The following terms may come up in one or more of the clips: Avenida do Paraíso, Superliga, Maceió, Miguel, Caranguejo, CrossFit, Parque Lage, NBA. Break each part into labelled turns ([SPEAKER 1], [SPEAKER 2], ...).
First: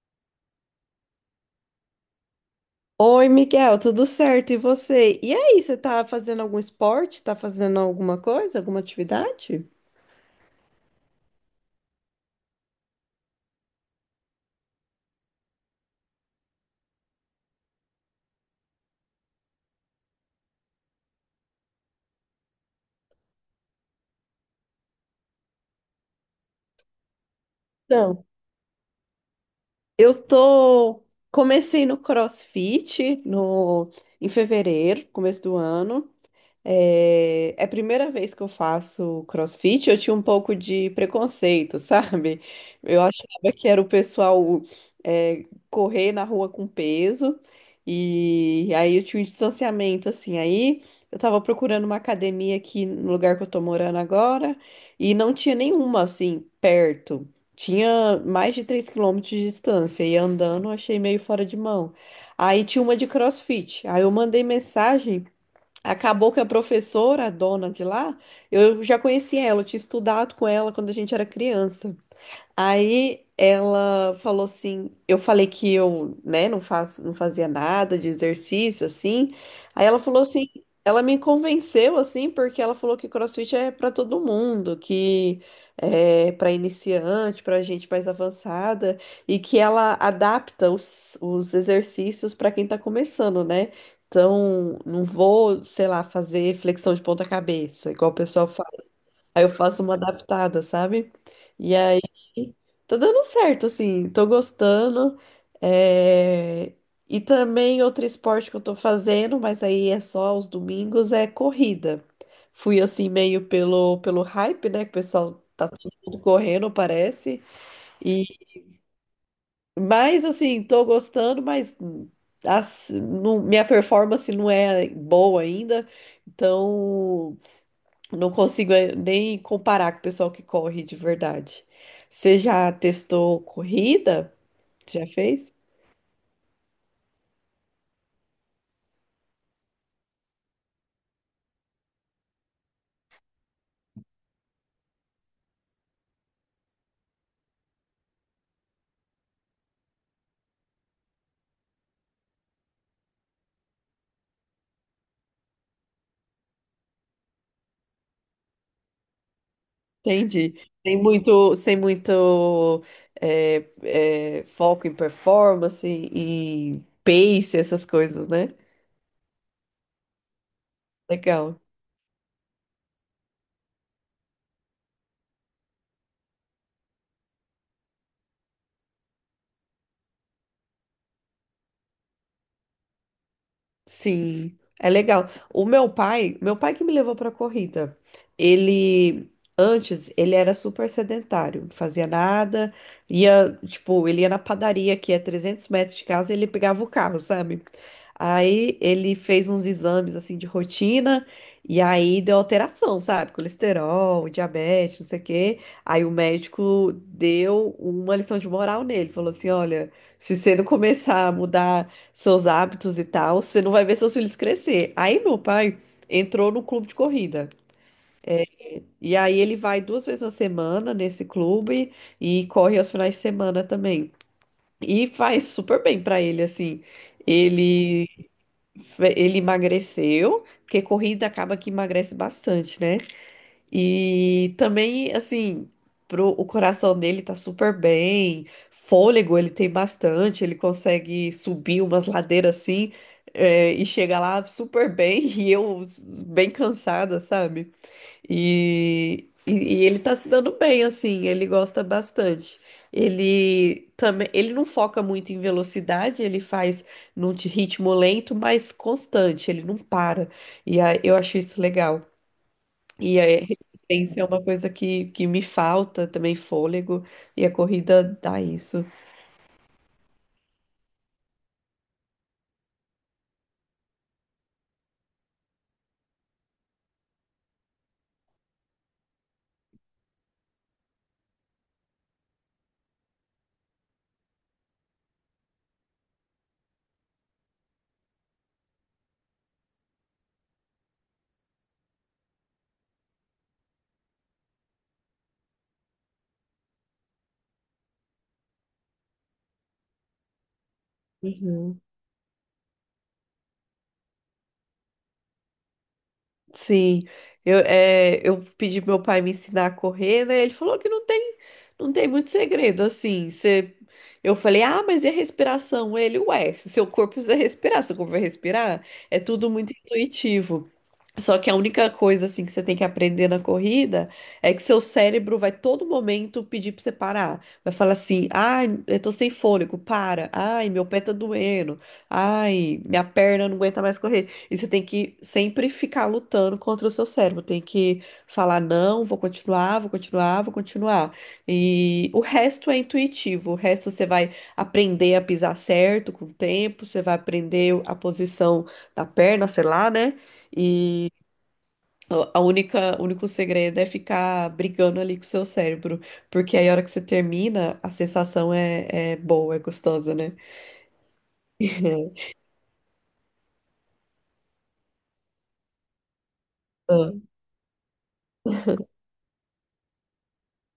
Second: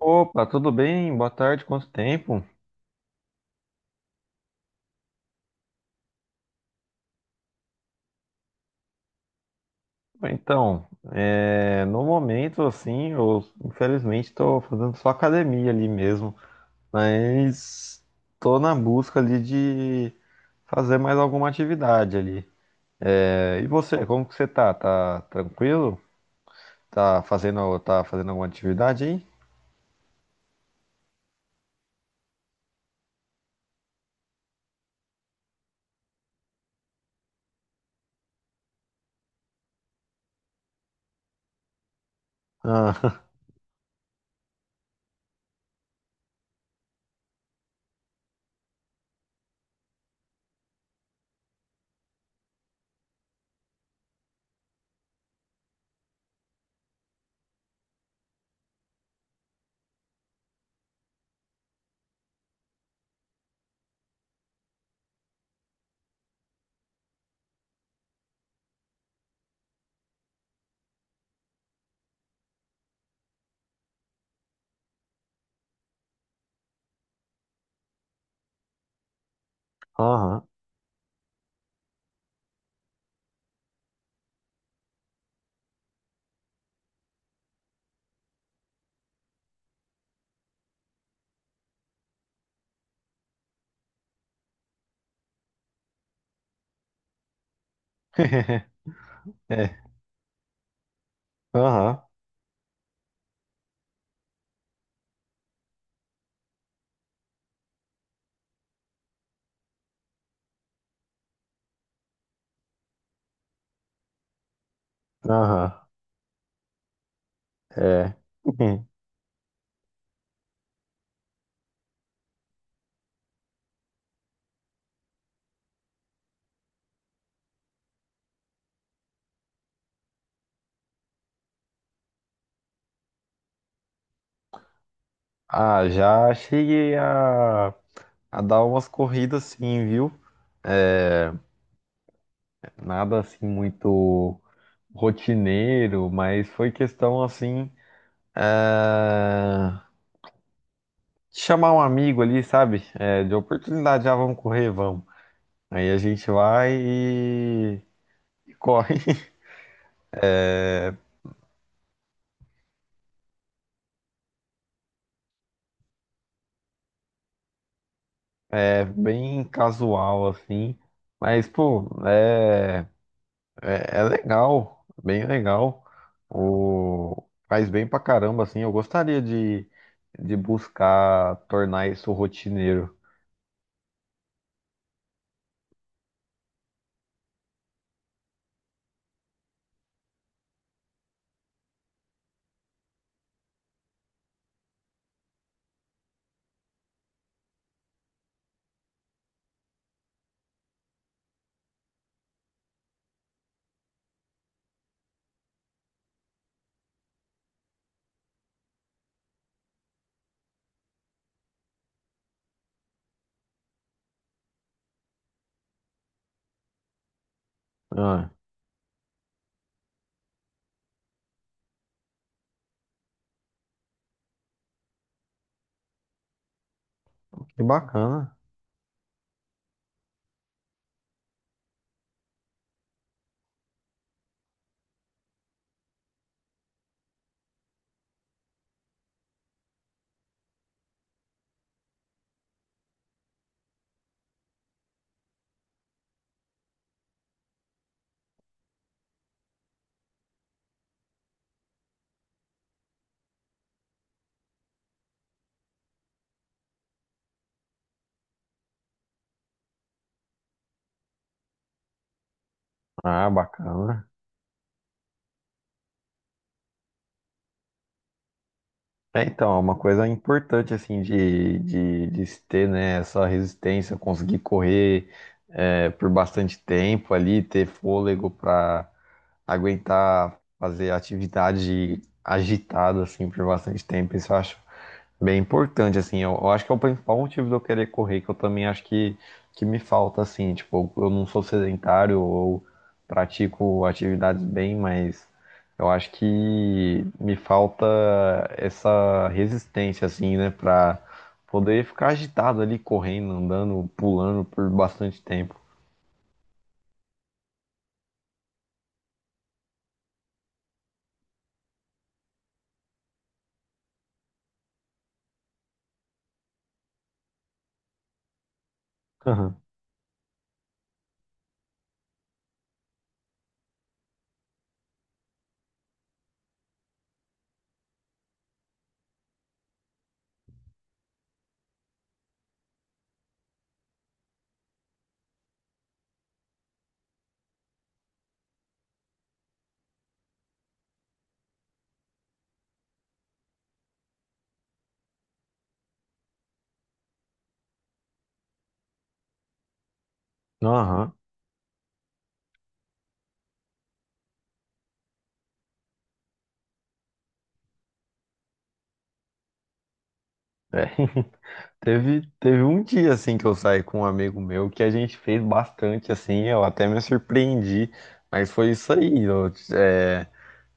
[SPEAKER 1] Opa, tudo bem? Boa tarde, quanto tempo?
[SPEAKER 2] Oi, Miguel, tudo certo? E você? E aí, você tá fazendo algum esporte? Tá fazendo alguma coisa, alguma atividade?
[SPEAKER 1] Então, no momento, assim, eu infelizmente estou fazendo só academia ali mesmo, mas estou na busca ali de fazer mais alguma atividade ali. E você, como que você tá? Tá tranquilo? Tá fazendo, tá
[SPEAKER 2] Não.
[SPEAKER 1] fazendo alguma atividade aí?
[SPEAKER 2] Eu tô Comecei no CrossFit no em fevereiro, começo do ano. É a primeira vez que eu faço CrossFit, eu tinha um pouco de preconceito, sabe? Eu
[SPEAKER 1] Ah,
[SPEAKER 2] achava que era o pessoal é, correr na rua com peso, e aí eu tinha um distanciamento, assim. Aí eu tava procurando uma academia aqui no lugar que eu tô morando agora, e não tinha nenhuma, assim, perto. Tinha mais de 3 quilômetros de distância, e andando eu achei meio fora de mão. Aí tinha uma de CrossFit, aí eu mandei mensagem. Acabou que a professora, a dona de lá, eu já conhecia ela, eu tinha estudado com ela quando a gente era criança. Aí ela falou assim, eu falei que eu, né, não fazia nada de exercício assim. Aí ela falou
[SPEAKER 1] Aham,
[SPEAKER 2] assim, ela me convenceu assim, porque ela falou que CrossFit é para todo mundo, que é para iniciante, para gente mais avançada e que ela adapta os exercícios para quem tá começando, né? Então, não vou, sei lá, fazer flexão de ponta cabeça, igual o pessoal. Aí eu
[SPEAKER 1] é,
[SPEAKER 2] faço uma adaptada, sabe? E
[SPEAKER 1] aham,
[SPEAKER 2] aí tá dando certo, assim, tô gostando. É, e também outro esporte que eu tô fazendo, mas aí é só aos domingos, é corrida. Fui assim meio pelo hype, né? Que o pessoal tá
[SPEAKER 1] aham,
[SPEAKER 2] todo mundo correndo, parece.
[SPEAKER 1] é.
[SPEAKER 2] E mas assim, tô gostando, minha performance não é boa ainda. Então, não consigo nem comparar com o pessoal que corre de verdade. Você já testou corrida? Já fez?
[SPEAKER 1] Ah, já cheguei a dar umas corridas sim, viu? Nada assim muito rotineiro, mas foi questão assim, eh, de chamar um amigo ali, sabe? De oportunidade, já vamos correr, vamos. Aí a gente vai e corre.
[SPEAKER 2] Entendi. Tem muito, sem muito foco em performance, em pace, essas coisas, né?
[SPEAKER 1] É bem casual assim, mas
[SPEAKER 2] Legal.
[SPEAKER 1] pô, é legal, bem legal. O, faz bem pra caramba assim. De buscar tornar isso rotineiro.
[SPEAKER 2] Sim, é legal. O meu pai que me levou pra corrida, ele antes ele era super sedentário, não fazia nada, ia, tipo, ele ia na padaria que é 300 metros de casa, e ele pegava o carro, sabe? Aí ele fez uns exames assim de rotina e aí deu alteração, sabe? Colesterol, diabetes, não sei o quê. Aí o médico deu uma lição de moral nele, falou assim: "Olha, se você não começar a mudar seus hábitos e tal, você não vai ver seus filhos crescer." Aí meu pai entrou no clube de corrida.
[SPEAKER 1] Ah.
[SPEAKER 2] E aí ele vai duas vezes na semana nesse clube e corre aos finais de semana também. E faz super bem pra ele, assim.
[SPEAKER 1] Que
[SPEAKER 2] Ele,
[SPEAKER 1] bacana.
[SPEAKER 2] ele emagreceu, porque corrida acaba que emagrece bastante, né? E também, assim, o coração dele tá super bem, fôlego ele tem bastante, ele consegue subir umas ladeiras assim, é, e chega lá super bem, e eu bem cansada, sabe? E ele tá se dando bem, assim, ele gosta bastante. Ele também, ele não foca muito em velocidade, ele faz num ritmo lento, mas constante, ele não para. E aí, eu acho isso legal. E a
[SPEAKER 1] Ah, bacana.
[SPEAKER 2] resistência é uma coisa que me falta também, fôlego, e a corrida dá isso.
[SPEAKER 1] É uma coisa importante, assim, de se ter, né, essa resistência, conseguir correr por bastante tempo ali, ter fôlego para aguentar fazer atividade agitada, assim, por bastante tempo. Isso eu acho bem importante, assim. Eu acho que é o principal motivo de eu querer correr, que eu também acho que me falta, assim. Tipo, eu não sou sedentário ou pratico atividades bem, mas eu acho que me falta essa resistência, assim, né, pra
[SPEAKER 2] Uhum.
[SPEAKER 1] poder ficar agitado ali, correndo, andando, pulando por bastante tempo.
[SPEAKER 2] Sim, eu, é, eu pedi pro meu pai me ensinar a correr, né? Ele falou que não tem, não tem muito segredo, assim. Você, eu falei, ah, mas e a respiração? Ele, ué, seu corpo precisa respirar, seu corpo vai respirar. É tudo
[SPEAKER 1] Aham,
[SPEAKER 2] muito intuitivo. Só que a única coisa, assim, que você tem que aprender na corrida é que seu cérebro vai todo momento pedir pra você parar. Vai falar assim, ai, eu tô sem fôlego, para. Ai, meu pé tá doendo. Ai, minha perna não aguenta mais correr. E você tem que sempre ficar lutando contra o seu cérebro. Tem que falar, não, vou continuar, vou continuar, vou continuar. E o resto é intuitivo. O resto você vai aprender a pisar certo com o tempo, você vai aprender a posição da perna, sei lá, né? E
[SPEAKER 1] aham.
[SPEAKER 2] o único segredo é ficar brigando ali com o seu cérebro. Porque aí a hora que você termina, a sensação é boa, é gostosa, né?
[SPEAKER 1] É. Teve, teve um dia assim que eu saí com um amigo meu que a gente fez bastante assim, eu até me surpreendi, mas foi isso aí. É,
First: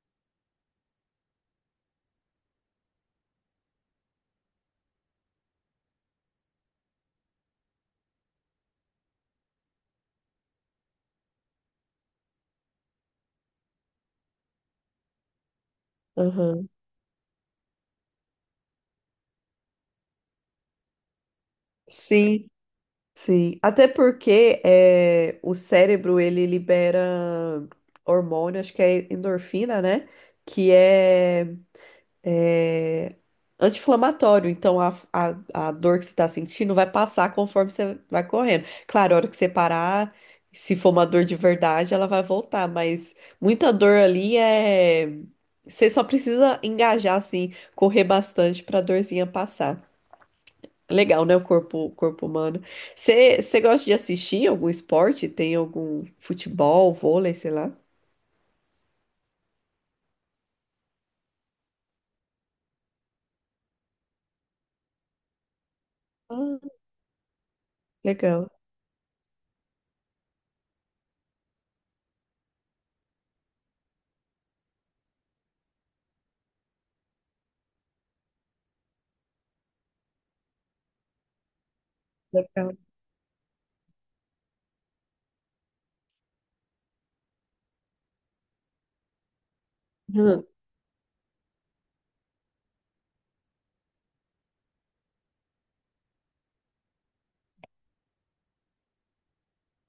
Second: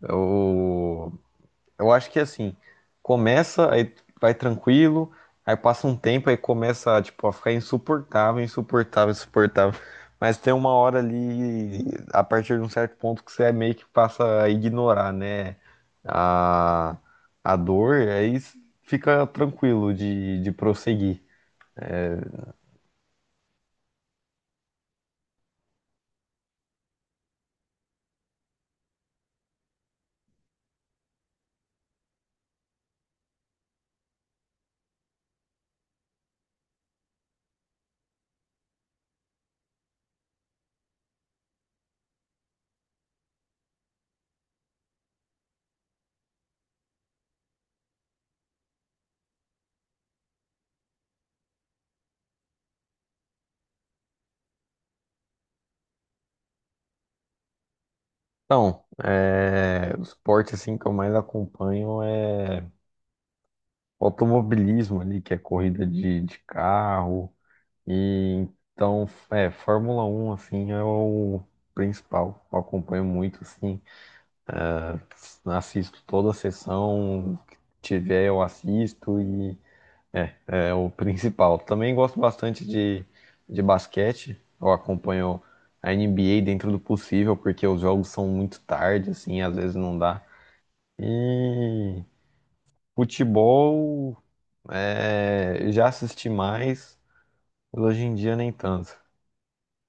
[SPEAKER 1] eu, eu acho que assim, começa, aí vai tranquilo, aí passa um tempo, aí começa tipo, a ficar insuportável. Mas tem uma hora ali, a partir de um certo ponto, que você é meio que passa a ignorar, né?
[SPEAKER 2] Aham.
[SPEAKER 1] A, a dor aí fica tranquilo de prosseguir.
[SPEAKER 2] Sim. Sim, até porque é, o cérebro ele libera hormônio, acho que é endorfina, né? Que é anti-inflamatório. Então a dor que você está sentindo vai passar conforme você vai correndo. Claro, a hora que você parar, se for uma dor de verdade, ela vai voltar, mas muita dor ali é. Você só precisa engajar, assim, correr bastante para a dorzinha passar. Legal, né? O corpo humano. Você gosta de assistir algum esporte? Tem algum futebol, vôlei, sei lá?
[SPEAKER 1] Então, é, o esporte assim que eu mais acompanho é o automobilismo ali, que é corrida de
[SPEAKER 2] Ah,
[SPEAKER 1] carro. E
[SPEAKER 2] legal,
[SPEAKER 1] então, é, Fórmula Um assim é o principal. Eu acompanho muito assim, assisto toda a sessão que tiver eu assisto e é o principal. Também gosto bastante
[SPEAKER 2] legal.
[SPEAKER 1] de basquete. Eu acompanho a NBA dentro do possível, porque os jogos são muito tarde, assim, às vezes não dá.
[SPEAKER 2] Hum.
[SPEAKER 1] E futebol, é, já assisti mais, mas hoje em dia nem tanto.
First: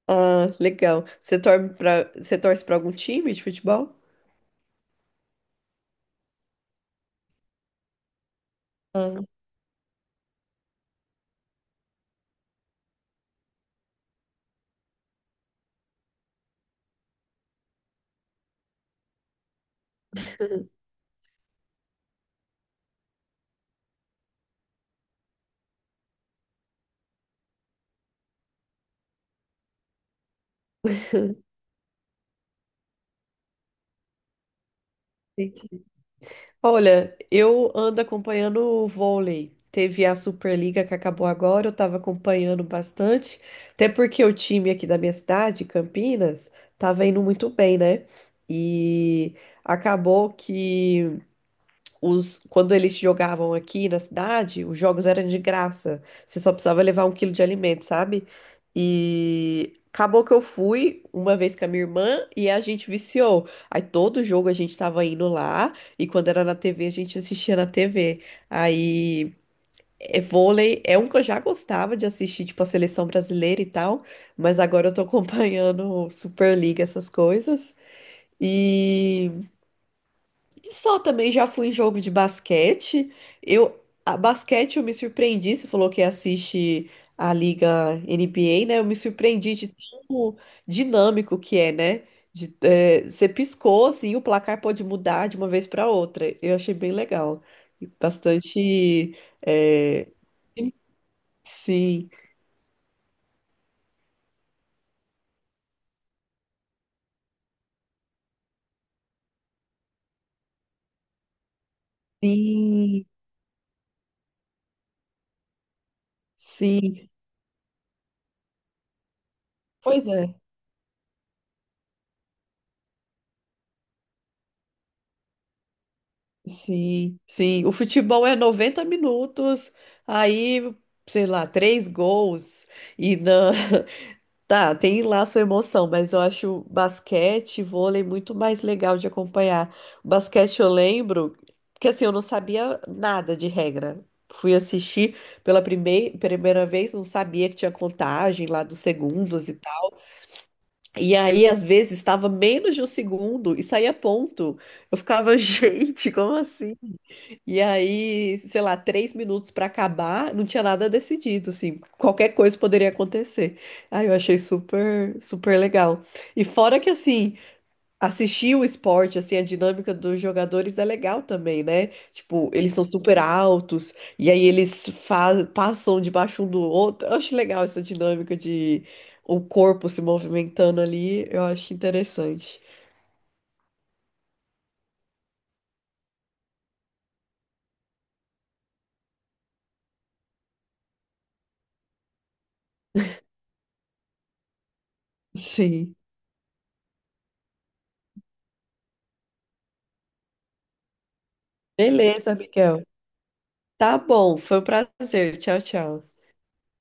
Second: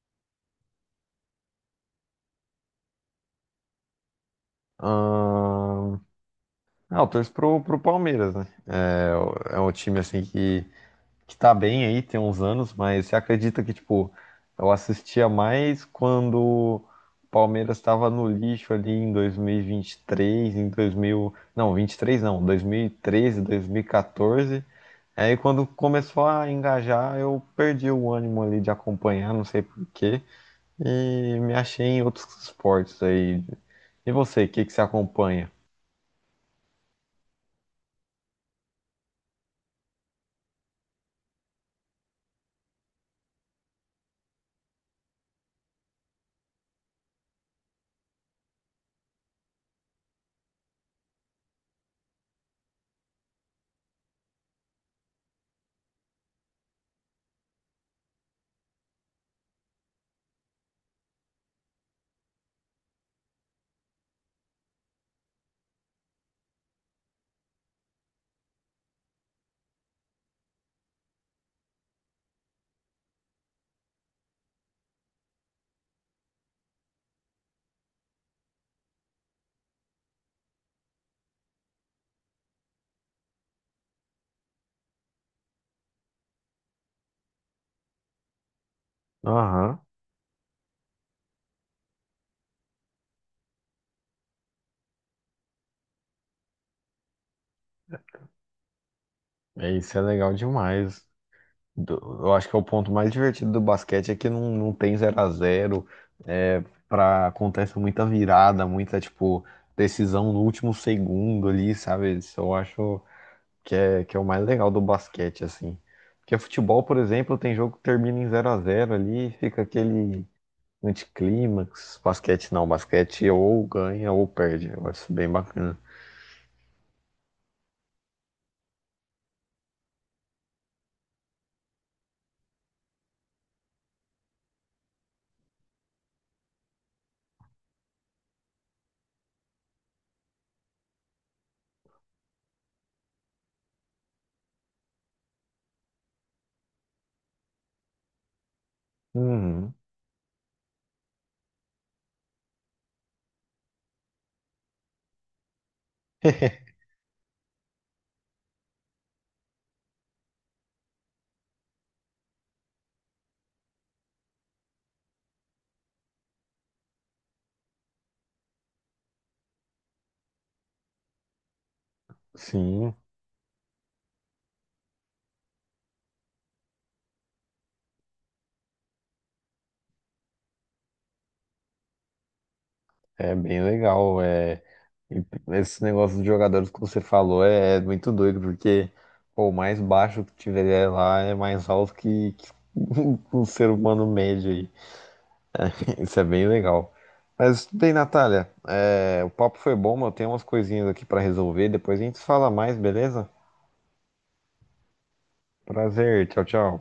[SPEAKER 2] Ah, legal. Você torce para algum time de futebol?
[SPEAKER 1] Ahn, ah, eu torço pro Palmeiras, né?
[SPEAKER 2] Ah,
[SPEAKER 1] É um time assim que tá bem aí, tem uns anos, mas você acredita que, tipo, eu assistia mais quando o Palmeiras estava no lixo ali em 2023, em 2000, não, 23 não, 2013, 2014. Aí quando começou a engajar, eu perdi o ânimo ali de acompanhar, não sei por quê. E me achei em outros esportes aí. E você, o que que você acompanha?
[SPEAKER 2] entendi. Olha, eu ando acompanhando o vôlei. Teve a Superliga que acabou agora, eu estava acompanhando bastante, até porque o time aqui da minha cidade, Campinas, tava indo muito bem, né? E acabou que os, quando eles jogavam aqui na cidade, os jogos eram de graça. Você só precisava levar 1 quilo de alimento, sabe? E acabou que eu fui uma vez com a minha irmã e a gente viciou. Aí todo jogo a gente tava indo lá e quando era na TV a gente assistia na TV. Aí é, vôlei é um que eu já gostava de assistir, tipo a seleção brasileira e tal, mas agora eu tô acompanhando Superliga, essas coisas. E e só também já fui em jogo de basquete. Eu, a basquete eu me surpreendi, você falou que assiste a Liga NBA, né? Eu me surpreendi de
[SPEAKER 1] Aham,
[SPEAKER 2] tão dinâmico que é, né? De, é, você piscou, assim, o placar pode mudar de uma vez para outra. Eu achei bem legal. E bastante.
[SPEAKER 1] é, isso é
[SPEAKER 2] É,
[SPEAKER 1] legal demais. Do-
[SPEAKER 2] sim,
[SPEAKER 1] Eu acho que é o ponto mais divertido do basquete é que não, não tem zero a zero. É, pra, acontece muita virada, muita, tipo, decisão no último segundo ali, sabe? Isso eu acho
[SPEAKER 2] sim,
[SPEAKER 1] que é o mais legal do basquete, assim. Porque futebol, por
[SPEAKER 2] sim.
[SPEAKER 1] exemplo, tem jogo que termina em zero a zero ali, fica
[SPEAKER 2] Pois
[SPEAKER 1] aquele
[SPEAKER 2] é.
[SPEAKER 1] anticlímax, basquete não, basquete ou ganha ou perde. Eu acho bem bacana.
[SPEAKER 2] Sim, sim. O futebol é 90 minutos, aí, sei lá, três gols e na... Tá, tem lá sua emoção, mas eu acho basquete, vôlei muito mais legal de acompanhar. O basquete eu lembro, porque assim, eu não sabia nada de regra. Fui assistir pela primeira vez, não sabia que tinha contagem lá dos segundos e
[SPEAKER 1] Uhum.
[SPEAKER 2] tal. E aí, às vezes, estava menos de 1 segundo e saía ponto. Eu ficava, gente, como assim? E aí, sei lá, 3 minutos pra acabar, não tinha nada decidido, assim, qualquer coisa poderia acontecer. Aí eu achei super, super legal. E fora que, assim, assistir o esporte, assim, a dinâmica dos jogadores é legal também, né? Tipo, eles são
[SPEAKER 1] Sim,
[SPEAKER 2] super altos, e aí eles passam debaixo um do outro. Eu acho legal essa dinâmica de o corpo se movimentando ali, eu acho interessante.
[SPEAKER 1] é bem legal. É, e esse negócio dos jogadores que você falou é muito doido, porque pô, o mais baixo que tiver lá é mais alto que um ser humano médio aí.
[SPEAKER 2] Sim.
[SPEAKER 1] Isso é bem legal. Mas bem, Natália, é, o papo foi bom, mas eu tenho umas coisinhas aqui pra resolver. Depois a gente
[SPEAKER 2] Beleza,
[SPEAKER 1] fala mais,
[SPEAKER 2] Miguel.
[SPEAKER 1] beleza?
[SPEAKER 2] Tá bom, foi um prazer. Tchau, tchau.
[SPEAKER 1] Prazer, tchau, tchau.